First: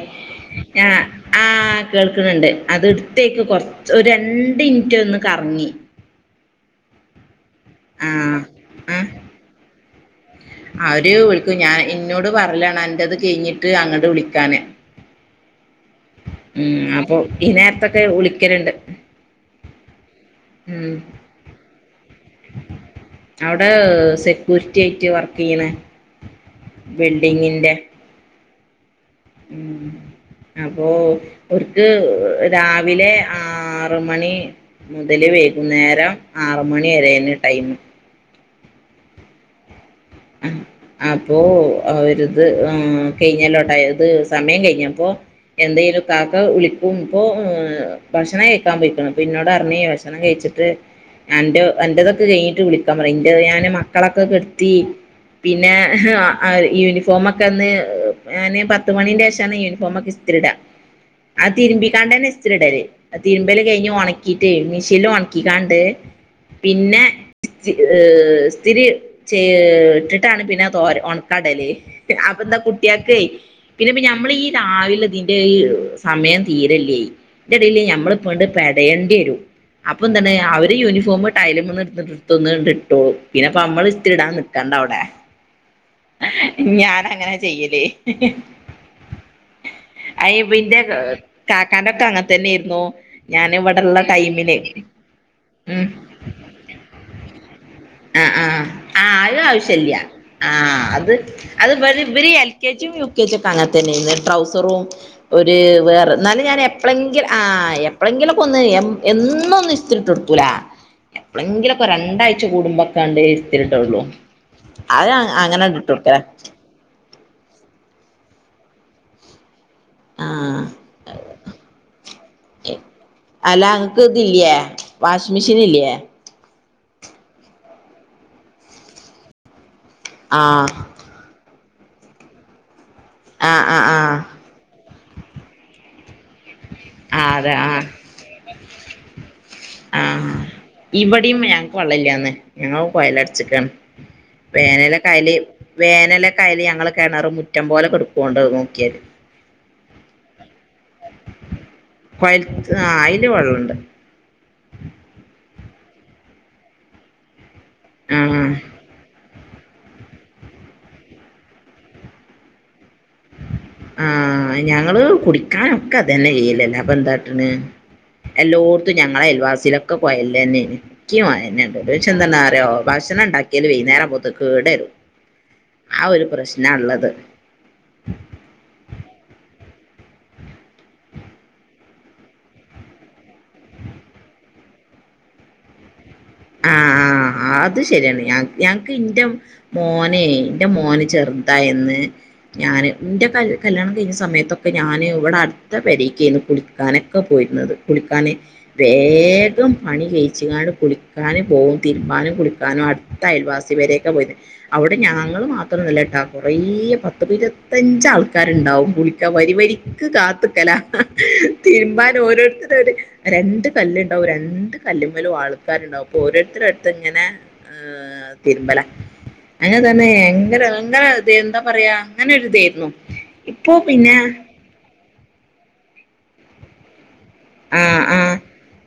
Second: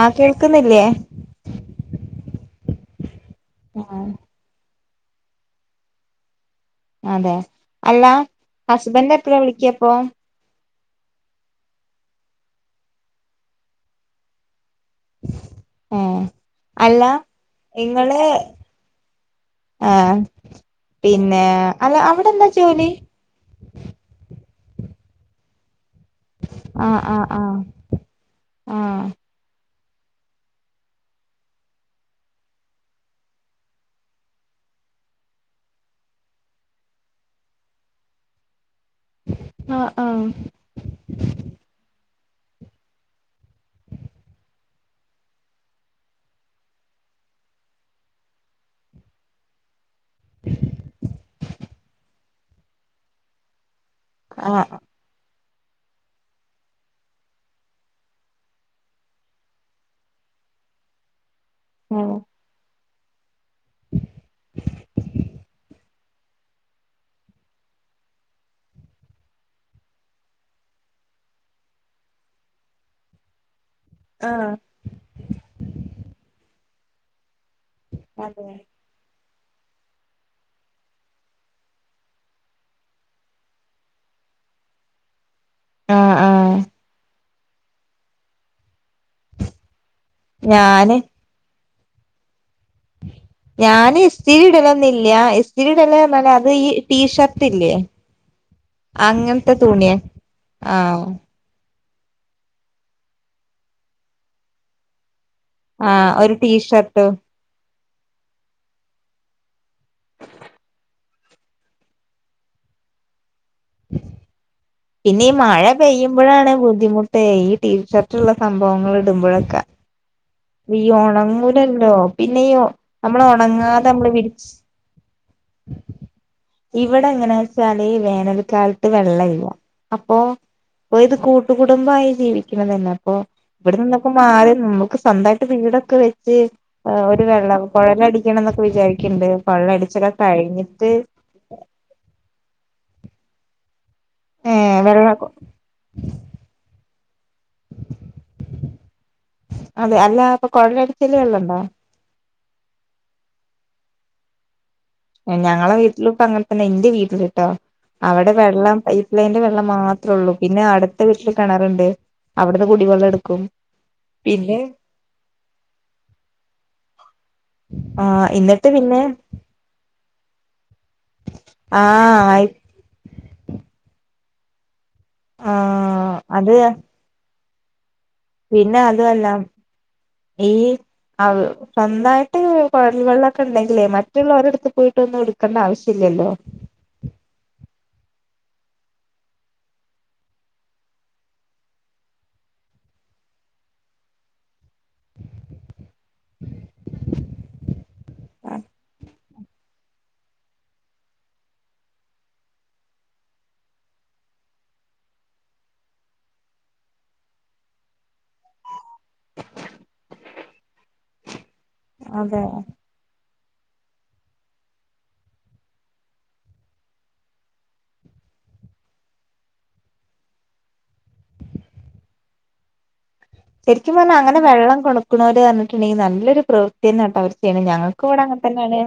ആ കേൾക്കുന്നില്ലേ ആ കേൾക്ക്‌ണ്ണ്ട് അത് ത്തേക്ക് ആ കൊർച്ച് ഒരണ്ട് ഇ മുറ്റ ഒന്ന് കറങ്ങി അതെ അല്ല ആ ആ ഹസ്ബൻഡ എപ്പോഴാ വിളിക്കിയ പ്പം അവര് വിളിക്കു ഞാൻ ഇന്നോട് പറലാണ് അന്റത് കഴിഞ്ഞിട്ട് അങ്ങോട്ട് വിളിക്കാന് [inaudible] ഉം അല്ല അപ്പൊ ഈ നേരത്തൊക്കെ വിളിക്കലണ്ട് ആ പിന്നെ അല്ല അവിടെ എന്താ ജോലി അവിടെ സെക്യൂരിറ്റി ആയിട്ട് വർക്ക് ചെയ്യണ അ ആ ആ ബിൽഡിങ്ങിന്റെ ആ ഉം അപ്പൊ ഓർക്ക് രാവിലെ ആറ് മണി മുതല് വൈകുന്നേരം ആറ് മണി വരാണ് ടൈമ ആ ആ അപ്പൊ അവര് അത് കഴിഞ്ഞല്ലോട്ട അത് സമയം കഴിഞ്ഞപ്പോ എന്തെലും കാക്ക വിളിക്കുമ്പോ ഭക്ഷണം കഴിക്കാൻ പോയിക്ക്‌ണ് അപ്പിന്നോടർഞ്ഞ് ഭക്ഷ ഭക്ഷണം കഴിച്ചിട്ട് അന്റെ കഴിഞ്ഞിട്ട് വിളിക്കാൻ പറി ന്റേത് ഞാൻ മ ക്കളൊക്കെ ആ കെടുത്തി പിന്നെ യൂണിഫോമൊക്കെന്ന് ഞാന് പത്ത് മണീന്റെഷാണ് യൂണിഫോമൊക്കെ ഇസ്തിരിടാ അത് തിരുമ്പിക്കാണ്ടന്നെ ഇസ്തിരിടല് തിരുമ്പല് കഴിഞ്ഞ് ഉണക്കീട്ടേ മിഷീൻല് ഉണക്കിക്കാണ്ട് പിന്നെ ഏ സ്ഥരി ച ട്ടിട്ടാണ് പിന്നെ തോര ഉണക്കാടല് അപ്പൊന്താ കുട്ടിയാക്കേ പിന്നെപ്പൊ ആ ഞമ്മളീ രാവിലെ ഇതിന്റെ സമയം തീരല്ല യ് ഐന്റെടീല് ഞമ്മളിപ്പണ്ട് അതെ പെടയണ്ടേരും അപ്പൊന്താണ് അവര് യൂണിഫോമ് ടൈലുംമ്മന്ന് ഇട്ത്തൊട്ന്ന്കാണ്ടിട്ടോളും പിന്നപ്പമ്മള് ഇസ്തിരിടാൻ നിക്കണ്ട ല്ലേ ആ ആ ഞാനങ്ങനെ ചെയ്യലേ ഞാന് [unintelligible] കനക്കങ്ങൻ തന്നെ ഞാന് ഇസ്തിരി ഇടലൊന്നില്ല്യാ ഇസ്തിരി ഉം ഇടല് പിന്നെ അത് ഈ ടീഷർട്ട് ഇല്ലേ ആ ആഹ് ആ ആയ്ന് അങ്ങനത്തെ തുണിയ ആവശ്യല്ല ആ ആഹ് അത് അത് ഇവര് എൽ കെ ജിയും യു കെ ജിയ ഒക്കെ അങ്ങനെ തന്നെലെ ട്രൗസറും ഒരു ആ ഒരു വേറെന്നാലും ഞാൻ ടീഷർട്ട് എപ്പളെങ്കിലും ആ എപ്പളെങ്കിലൊക്കൊന്ന് എന്നും ഒന്നും ഇസ്തിരിട്ടൊടുക്കൂല എപ്പളെങ്കിലൊക്കെ രണ്ടാഴ്ച കൂടുമ്പാക്കാണ്ട് ഇസ്തിരിട്ടൊടുക്കും പിന്നെ ഈ മഴ പെയ്യുമ്പോഴാണ് ബുദ്ധിമുട്ടെയ് ഈ ടീ ഷർട്ട്‌ ള്ള സംഭവങ്ങൾ ഇടുമ്പോഴൊക്കെ ആഹ് ഈ ഉണങ്ങൂലല്ലോ പിന്നെ ഈ നമ്മള് ഉണങ്ങാതെ നമ്മള് വിരിച്ച് വാഷ്മെഷീൻ ഇല്ല്യേ ണേ ഈ വേനൽക്കാലത്ത് വെള്ളം ഇല്ല അപ്പോ ആഹ് ഇത് കൂ കൂട്ടുകുടുംബായി ജീവിക്കുന്ന അപ്പ ആഹ് ഇവിടെ ആഹ് നിന്നൊക്കെ ആഹ് മാറി നമ്മുക്ക് സ്വന്തായിട്ട് വീടൊക്കെ വ ച്ച് ആ ഒരു അതെ വെള്ളം ആ കൊഴലടിക്കണന്നൊക്ക വിചാരിക്കുന്നുണ്ട് ആ കൊള്ളടിച്ചില ഇവിടെയും ഞങ്ങക്ക് വള്ളില്ലാന്ന് ഞങ്ങ കോയല അടച്ചക്കാണ് ഏ വെള്ളം വേനലക്കായല് വേനലക്കായല് ഞങ്ങള് കിണറ മുറ്റം പോലെ കെടുക്കോണ്ട് നോക്കിയാല് അതെ അല്ല ഇപ്പൊ കൊഴനടിച്ചല് വെള്ളണ്ടോ കൊയൽത്ത് ആ അയില് വെള്ളണ്ട് ഞങ്ങള വീട്ടിലിപ്പോ അങ്ങനത്തന്ന എന്റെ വീട്ടിലിട്ടോ ആ അവിടെ വെള്ളം പൈപ്പ് ലൈന്റെ മാത്രേ ഉള്ളൂ പിന്നെ അടുത്ത വീട്ടില് കിണറുണ്ട് അവിടുന്ന് കുടിവെള്ളം എടുക്കും ആഹ പിന്നെ ഞങ്ങള് കുടിക്കാനൊക്കെ അതനെ ചെയ്ലല്ല അപ്പ എന്താട്ടന് ആ എന്നിട്ട് എല്ലോടത്തും പിന്നെ ഞങ്ങളെ അയൽവാസിയിലൊക്കെ പുഴല്ല നി ആ ണ്ട്ക്ഷംന്തന്നെ ആയി അറോ ഭക്ഷണം ഉണ്ടാക്കിയല് വൈകേരം പോത്ന്ന് കേടരും ആ ആ ഒരു അത് പ്രശ്ന ഇള്ളത് പിന്നെ അതുഅല്ല ഈ അഹ് സ്വന്തായിട്ട് കുഴൽ വെള്ളംക്കെ ഉണ്ടെങ്കിലേ മറ്റുള്ളൊരടുത്ത് പോയിട്ട് ഒന്നും എടുക്കണ്ട ആവശ്യല്ലല്ലോ ആ ആ അത് ശരിയാണ് ഞാ ഞങ്ങക്ക് എറെ മോനെ എറെ മോന് ചെറുതാ എന്ന് ഞാന് എറെല് കല്യാണം കഴിഞ്ഞ സമയത്തൊക്കെ ഞാന് ഇവിടെ അടുത്ത വരക്കായിരുന്നു കുളിക്കാനൊക്കെ പോയിരുന്നത് കുളിക്കാന് വേഗം പണി കഴച്ച്ണ്ട് കുളി ഞാനും പോകും തിരുമ്പാനും കുളിക്കാനും അടുത്ത അയൽവാസി വരെയൊക്കെ പോയിരുന്നു അവിടെ ഞങ്ങൾ മാത്രംല്ല കേട്ടോ കുറേ പത്ത് ഇരുപത്തഞ്ചാൾക്ക് കിക്കാരുണ്ടാവും ഗളിക്ക വരി വരിക്ക് കാത്തക്കല തിരുമ്പാൻ അതെ ഓരോരുത്തരര് രണ്ട് കല്ല്ണ്ടാവും രണ്ട് കല്ലുമ്മലും ആൾക്കാരുണ്ടാവും ഓരോരുത്തരുടുത്ത് ഇങ്ങനെ ഏർ തിരുമ്പല അങ്ങനെ തന്നെ ഭയങ്കര ഭയങ്കര ഇത് എന്താ പറയാ അങ്ങനെൊരി ഇതായിരുന്നു ഇപ്പൊ ശരിക്കും പിന്നെ പറഞ്ഞൽ അങ്ങനെ വെള്ളം കൊടു നണവര് പറഞ്ഞിട്ടുണ്ടെങ്കിൽ നല്ലൊരു പ്രവൃത്തി തന്നെട്ട അവർ ഞങ്ങക്ക് ഇവിടെ അങ്ങനെ തന്നെയാണ്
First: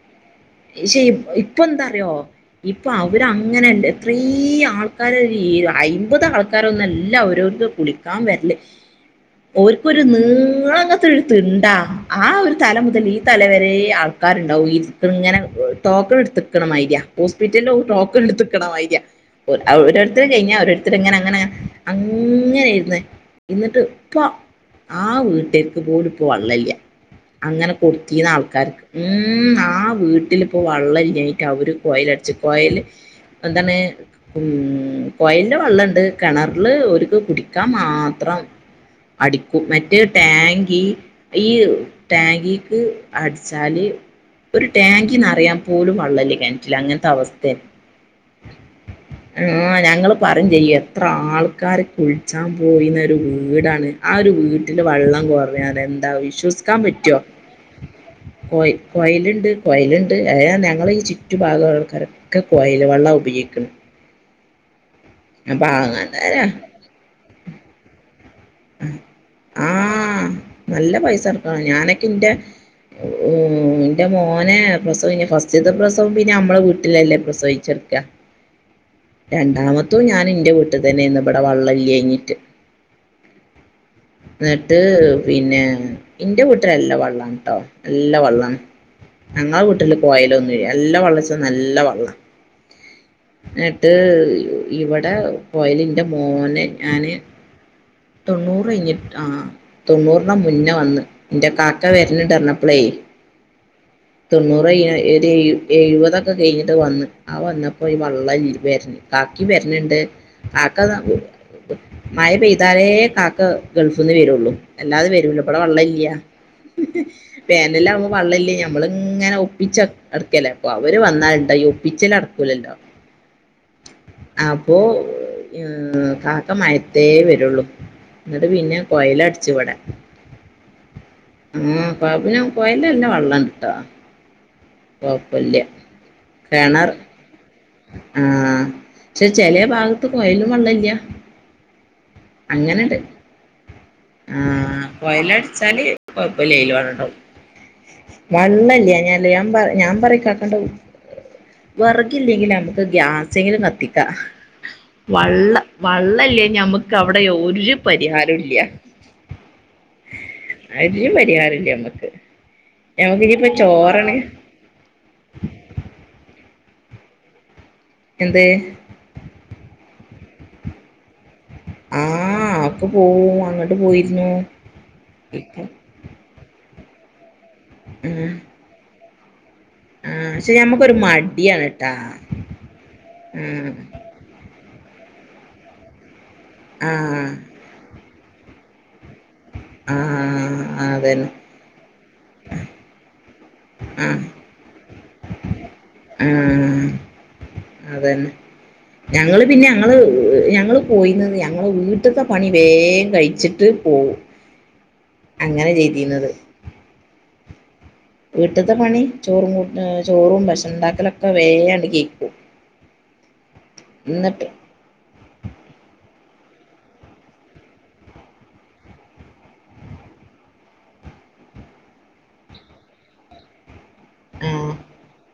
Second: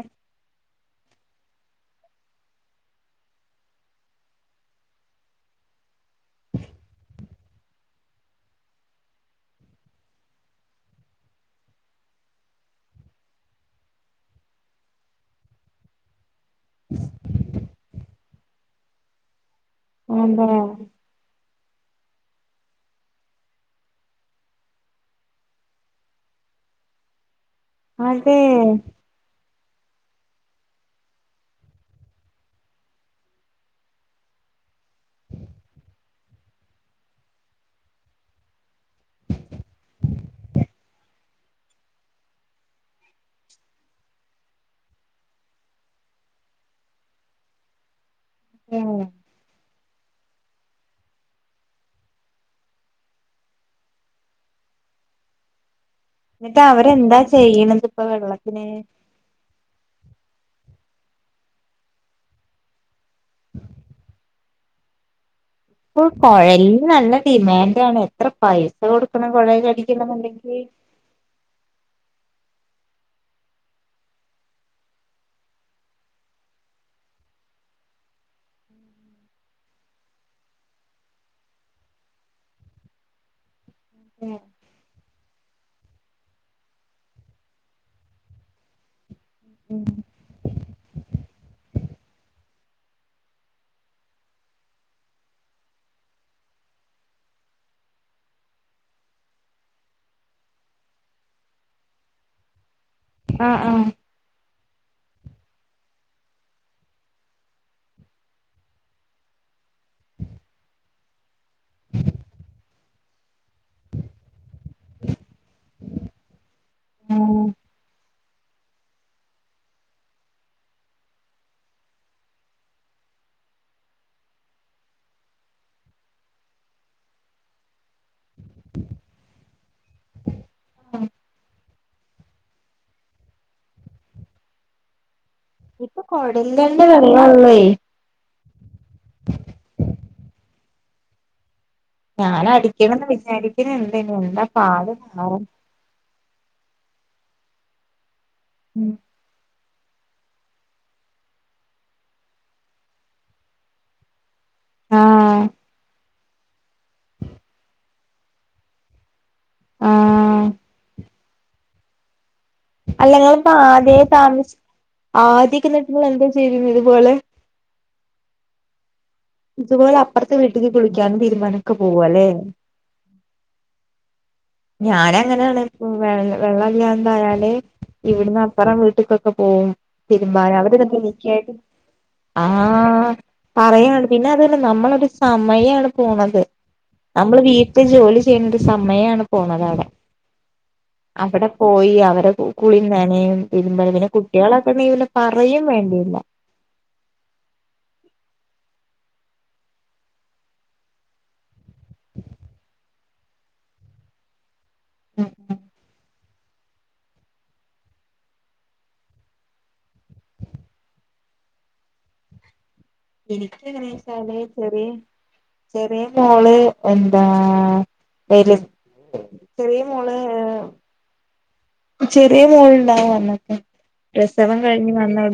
ഇശ്ലേ ഇപ്പൊ എന്താറിയോ ഇപ്പൊ അവര് അങ്ങനെല്ല എത്ര ആൾക്കാര് അയിമ്പത് ആൾക്കാരൊന്നുംല്ല അവരവർക്ക് കുളിക്കാൻ വരല് ഓർക്കൊരു നീങ്ങളങ്ങനത്തെ ഒരു തിണ്ടാ ആ ഒരു തല മുതൽ ഈ തല വരെ ആൾക്കാരുണ്ടാവും ഇങ്ങനെ ടോക്കൺ എടുത്തക്കണ മാര്യ ഹോസ്പിറ്റല ടോക്കൺ എടുത്തക്കണമായിര്യ ഓരോരുത്തര് കഴിഞ്ഞ ഓരോരുത്തരങ്ങനെ അങ്ങനെ അങ്ങനെ ഇരന്ന് ഇന്ന്ട്ട്ഇപ്പ ആ വീട്ടേക്ക് പോലുംഇപ്പോ വള്ളല്ല അങ്ങനെ കൊടുത്തിുന്ന അതെ ആൾക്കാർക്ക് മ്മം ആ വീ വട്ടിപ്പോ വെള്ളംഞ്ഞട്ട് അവര് കോൽ അടച്ച്കോൽ എന്താണ് ഉ കോലില് വെള്ളംണ്ട് കിണറില് ഒരുക്ക് കുടിക്കാൻ മാത്രം അടിക്കും മറ്റേ ടാങ്കി ഈ ടാങ്കിക്ക് അടിച്ചാല് ഒരു ടാങ്ക ന്നറിയൻ പോലും വള്ളല്ലേ കണറ്റില്ല അങ്ങനത്തെ അവസ്ഥയ അതെ [unintelligible] ഞങ്ങൾ പറഞ്ഞു ചെയ്യും എത്ര ആൾക്കാരെ കുളിച്ചാൻ പോയിന്ന ഒരു വീടാണ് ആ ഒരു വീട്ടില് വെള്ളം കുറവ അത എന്നിട്ട് അവരെന്താ ചെയ്യണത് ഇപ്പൊ വെള്ളത്തിന് പൊഴേലുണ്ട് അ ഞങ്ങള് ഈ ചുറ്റു ഭാഗങ്ങളൊക്കെ പൊഴേൽ വെള്ളം ഉപയോഗിക്കണ് ഇപ്പോൾ അങ്ങനെ കുഴലിന് നല്ല ഡിമാൻഡ് ആണ് എത്ര പൈസ കൊടുക്കണം കുഴേ ആ കടിക്കണം എന്നുണ്ടെങ്കിൽ എന്റെ ഉം എന്റെ മോനെ പ്രസവം ഇ ഫസ്റ്റത്തെ പ്രസവം പിന്നെ നമ്മള വീട്ടിലല്ലേ പ്രസവിച്ചെർക്കാ രണ്ടാമത്തും ഞാൻ എന്റെ വീട്ടിൽ തന്നെ ഇവിടെ വെള്ളല്ല്യാഞ്ഞിട്ട് എന്നിട്ട് പിന്നെ ഇന്റെ വീട്ടില് എല്ലാ വെള്ളാണ്ട്ട്ടോ എല്ലാ വെള്ളമാണ് ഞങ്ങളുടെ വീട്ടില് പോയല ഒന്നും ഇല്ല നല്ല വെള്ളച്ച നല്ല വള്ളം എന്നിട്ട് ഇവിടെ പോയല് എന്റെ മോനെ ഞാന് തൊണ്ണൂറ് കഴിഞ്ഞിട്ട് ആ തൊണ്ണൂറിന മുന്നേ വന്ന് എന്റെ കാക്ക വരുന്നിട്ടറിഞ്ഞപ്പളേ ആഹ് ആഹ് തൊണ്ണൂറ് എഴുപതൊക്കെ കഴിഞ്ഞിട്ട് വന്ന് ആ വന്നപ്പോ ഈ വള്ള വരണി കാക്കി വരണിണ്ട് കാക്ക മഴ പെയ അതാലേ കാക്ക ഗൾഫിൽ നിന്ന് വരുള്ളു അല്ലാതെ വരുലൂ ഇവിടെ വെള്ളം ഇല്ല ഉം പേനെല്ലാം ആകുമ്പോ വെള്ളം ഇല്ല ഞമ്മൾ ഇങ്ങനെ ഒപ്പിച്ച അടക്കല്ലേ അപ്പൊ അവര് വന്നാലുണ്ട ഒപ്പിച്ചല നടക്കൂലല്ലോ അപ്പോ കാക്ക മയത്തേ വ ഒള്ളു എന്നിട്ട് പിന്നെ കൊയൽ അടിച്ചുവിടാ ആ പാബന് കോയല എല്ലാം വെള്ളം കിട്ട ഒ ഇപ്പൊ കൊടലിലല്ലെ വെള്ളെള്ളേയ്- ആഹ് - പക്ഷെ ചെലേ ഭാഗത്ത് പോയല് വെള്ളല്ല്യാ- ഞാനടിക്കണന്ന് വിചാരിക്കണുണ്ട് എന്താ [unintelligible] കൊഴപ്പില്ലെല്ലോ [unintelligible] വെള്ളല്ല്യാഞ്ഞാൽ ഞാൻ പറ ഞാൻ പറയും ഇക്കാക്കന്ട് വെറകില്ലെങ്കിൽ നമുക്ക് ഗ്യാസെങ്കിലും കത്തിക്ക ആഹ് വള്ള വള്ള തല്ലേ ഞമുക്ക് അവിടെ ഒരു പരിഹാരം ഇല്ല്യ ആഹ് അയിത് പറ്റി [unintelligible] ചെയ്യാറില്ലേ നമ്മക്ക് അല്ല ഞമ്മക്ക് ഇങ്ങള് ഇനിയിപ്പോ ഇപ്പ ആദ്യ ചോറാണ് താമ ആദ്യക്കെ നിങ്ങൾ എന്താ ചെയ ഇതുപോലെ എന്ത് ഇതുപോലെ അപ്പുറത്തെ വീട്ടിൽ കുളിക്കാൻ തീരുബാനും ആ ഓക്കേ പോവും അങ്ങോട്ട് പോയിരുന്നു ഞാനങ്ങനെണ് വെ വെള്ള എന്തായാല് ഉം ഇവിടന്നാ അപ്പെറം വീട്ട്ക്ക്ക്കൊ പോവും ആഹ് പക്ഷെ തിതുംബാന് ഞമ്മക്കൊരു [unintelligible] മടിയാണ് ട്ടാ ആ ഉം പറയാണ്ടെ പിന്നെ അത് അല്ല നമ്മളെ സമയാണ് പോണത് ആഹ് നമ്മള് വീട്ടിൽ ജോലി ചേയ്യാണ്ടി സമയമാണ് പോണതാവിടെ ആഹ് അതന്നെ അവിടെ പോയി അവരെ കുളീം നനയും [unintelligible] പിന്നെ ആഹ് കുട്ട്യാളൊക്കെ ഇണ്ടെങ്കി പിന്നെ പറയേം വേണ്ടില്ല ആഹ് അതന്നെ ഞങ്ങള് പിന്നെ ഞങ്ങള് ഞങ്ങള് പോയിന്നത് ഞങ്ങള് വീട്ട്ത്തെ പണി വേം കഴിച്ചിട്ട് പോവും ഉം ഉം അങ്ങനെ ചെയ്തീന്നത് വീട്ട്ത്തെ പണി ചോറും കൂട്ട ചോറും ഭക്ഷണണ്ടാക്കലൊക്കെ വേണ്ട് കെഴ്ക്കും എനിക്ക്ങ്ങനെ വച്ചാല് ചെറേ ചെറേ മോള് എന്താ വെലു ചെറിയ മോള് ചെറിയ മോളുണ്ടാവും വന്നക്ക പ്രസവം ആഹ് കഴിഞ്ഞ് വന്ന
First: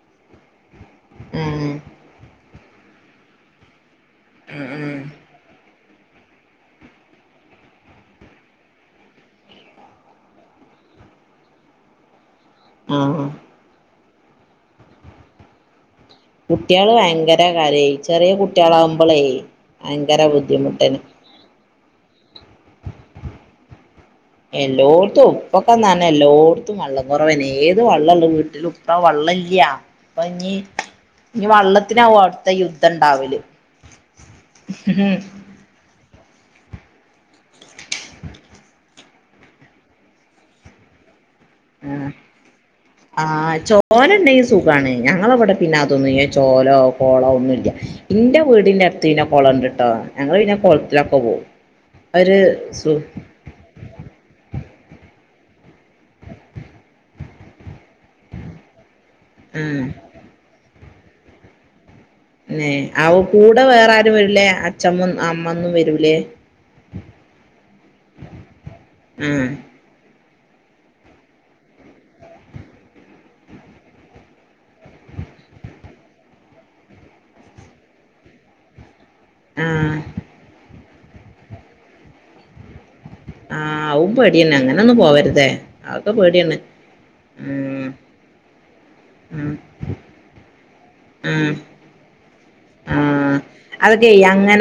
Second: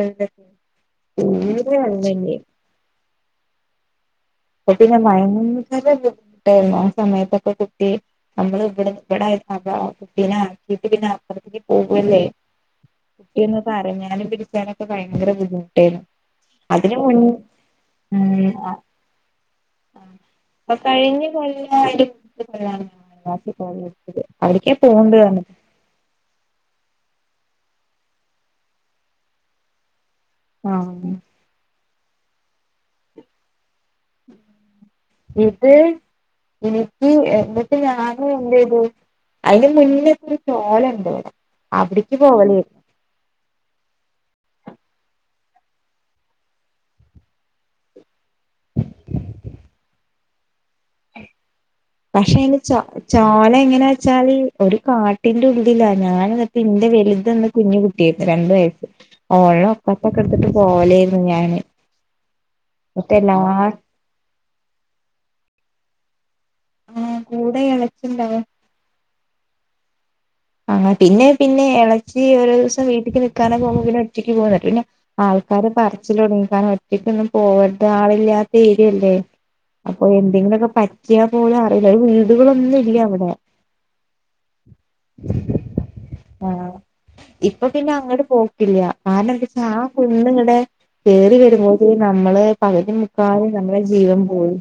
ആഹ് [unintelligible] [inaudible] അേ [unintelligible] അ ആഹ് പിന്നെ മയ [unintelligible] ന ബുദ്ധിമുട്ടായിരുന്നു ആ സമയത്തൊക്കെ കുട്ടി നമ്മൾ ഇവിടെ ഇവിടെ കുട്ടനീട്ട പിന്നെ അപ്പുറത്തേക്ക് പോകല്ലേ ആഹ് ആഹ് കുട്ടിന്ന് പറ ഞാൻ [unintelligible] പടിക്കാനൊക്കെ ഭയങ്കര ബുദ്ധിമുട്ടായിരുന്നു കുട്ടികള് അതിന് മുൻ ഭയങ്കര കാര്യായി ചെറിയ ഉം കുട്ടികളാകുമ്പോളേ ഭയങ്കര ബുദ്ധിമുട്ടന് ആ [unintelligible] അവിടേക്കാ പോവ്ണ്ട് എല്ലായിടത്തും പറഞ്ഞിട്ട് ഉപ്പൊക്കെന്നന്നെ എല്ലായിടത്തും വള്ള കുറവന് ഏത് വെള്ളല്ലോ വീട്ടില ഇപ്പ്ര വെള്ളല്ല അപ്പ ഇനി ആഹ് ഇനി വള്ളത്തി ത്തി അവിടുത്തെ യുദ്ധം ഉണ്ടാവല് ഇത് എനിക്ക് എന്നിട്ട് ഞാന് എന്ത ചെയത് അതിന് മുന്നേപ്പ ഒരു ചോലുണ്ട് ആ ആഹ ചോന [unintelligible] സുഖമാണ് ഞങ്ങളവിടെ പിന്നെ അതൊന്നും ചോലോ കോളോ ഒന്നുമ ഇല്ല എന്റെ വീടിന്റെ അടുത്ത് പിന്നെ കുളംണ്ട് ട്ടോ ഞങ്ങൾ പിന്നെ കുളത്തിലൊക്കെ പോവും പക്ഷെ ഒരു അയി ചോ സു ചോല എങ്ങനാ വെച്ചാല്. ഒരു കാട്ടിന്റെ ഉള്ളിലാ ഞാനിപ്പം ഇന്റെ വലുതന്ന് കുഞ്ഞ് കുട്ടിയാരുന്നു രണ്ടു വയസ്സ്. ഓളെ ആഹ് ഒക്കത്തൊക്കെ എടുത്തിട്ട് പോ പോലെന്ന് ഞാന്. നെ അവ എന്നിട്ട് എല്ലാ കൂടെ വേറെ ആരും വരില്ലേ? അച്ഛമ്മ അമ്മ ഒന്നും വരൂലേ? ആഹ്‌ കൂടെ ഇളച്ചി ഉണ്ടാവും. ഉം അ പിന്നെ പിന്നെ ഇളച്ചി ഒരു ദിവസം വീട്ടക്ക് നക്കാന് പോകുമ്പോ പിന്നെ ഒറ്റയ്ക്ക് പോകും എന്നിട്ട് പിന്നെ ആൾക്കാര് പറച്ചില് തുടങ്ങി കാരണം ഒറ്റക്ക് ഒന്നും പോകരുത് ആളില്ലാത്ത ഏരിയല്ലേ. ആഹ് അപ്പൊ എന്തെങ്കിലുമൊക്കെ പറ്റി യാ പോലും അറിയില്ല വീടുകളൊന്നും ഇല്ല അവിടെ ആഹ് അവു പേടി ന്നെ അങ്ങനെ ഒന്നും പോവാരുത്. ആഹ്‌ ഇപ്പൊ ഉം പിന്നെ അങ്ങട് പോക്കില്ല കാരണം ഉം എന്താച്ചാ ആ കുന്ന് ഇങ്ങട് ഹേ. കേറി ഉം വരുമ്പോളെക്ക് നമ്മള് പകുതി മുക്കാലും നമ്മുടെ ജീവൻ പോയി.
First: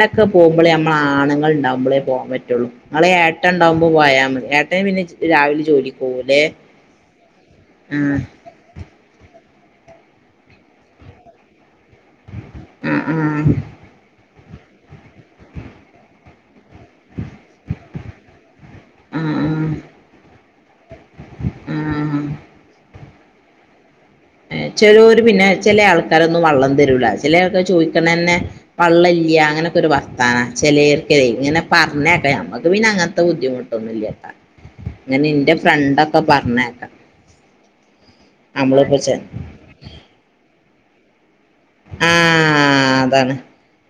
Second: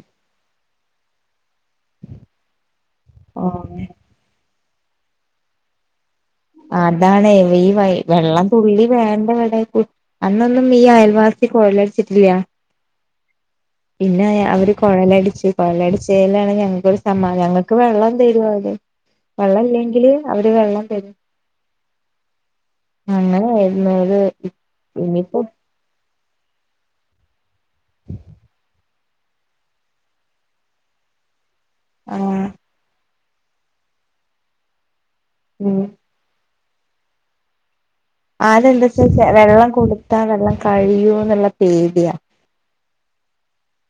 മ്പളേ നമ്മ ആണുങ്ങൾ ഉണ്ടാവുമ്പളേ പോകൻ പറ്റുള്ളൂ. ഇങ്ങളെ ഏട്ടൻ ഓ ഉണ്ടാവുമ്പോ പോയാ മതി ഏട്ടാ ൻ പിന്നെ രാവിലെ ജോലിക്ക് പോകൂല്ലേ അതാണേ ഈ വ ആഹ് വെള്ളം തുള്ളി വേണ്ടേ ഇവിടെ. അന്നൊന്നും ഈ അയൽവാസി കോയല് അടി ച്ചിട്ടില്ലാ ആഹ് ആഹ് പിന്നെ അയാ അവര് കൊഴലടിച്ചു കൊഴലടിച്ചേലാണ് ഞങ്ങക്ക് ഒരു സമാന ഞങ്ങൾക്ക് വെള്ളം തരും അവര് വെള്ളം ആഹ് ഇല്ലെങ്കില് അവര് വെള്ളം തരും. ആ അങ്ങനാരുന്നു. ചെലോര് പിന്നെ ചില ആൾക്കാ രോന്നും വള്ളം തരൂല ചില ആള്ക്കാര്. ചോദിക്കണ തന്നെ. വള്ളല്യയാ അങ്ങനൊക്കൊ ഒരു വർത്താന ചിലേർക്കേ ഇങ്ങനെ പറഞ്ഞ് കേക്കാം ആഹ് നമ്മക്ക് പിന്നെ അങ്ങനെത്തേ [unintelligible] ബുദ്ധിമുട്ടൊന്നുമില്ലട്ടോ. അങ്ങനെ എന്റെ ഉം ഫ്രണ്ടൊക്കെ പറഞ്ഞ് ചെ അതെന്താച്ചാ വെള്ളം കൊടുത്താ വെള്ളം കഴിയോ എന്നുള്ള ആ അതാണ്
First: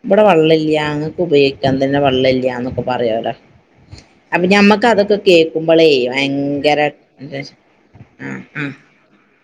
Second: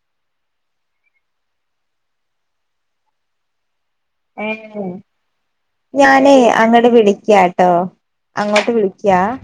ഇവിടെ വള്ളല്ല്യാ ഞങ്ങക്ക് ഉപയോഗിക്കാൻ തന്നെ വള്ളല്ല്യാന്നൊക്കെ പറയൊല്ലോ ഞാനേ ഭയങ്കര അങ്ങട്ട് വിളിക്ക്യാട്ടോ ആ ആ അങ്ങോട്ട് വിളിക്ക്യാ [inaudible]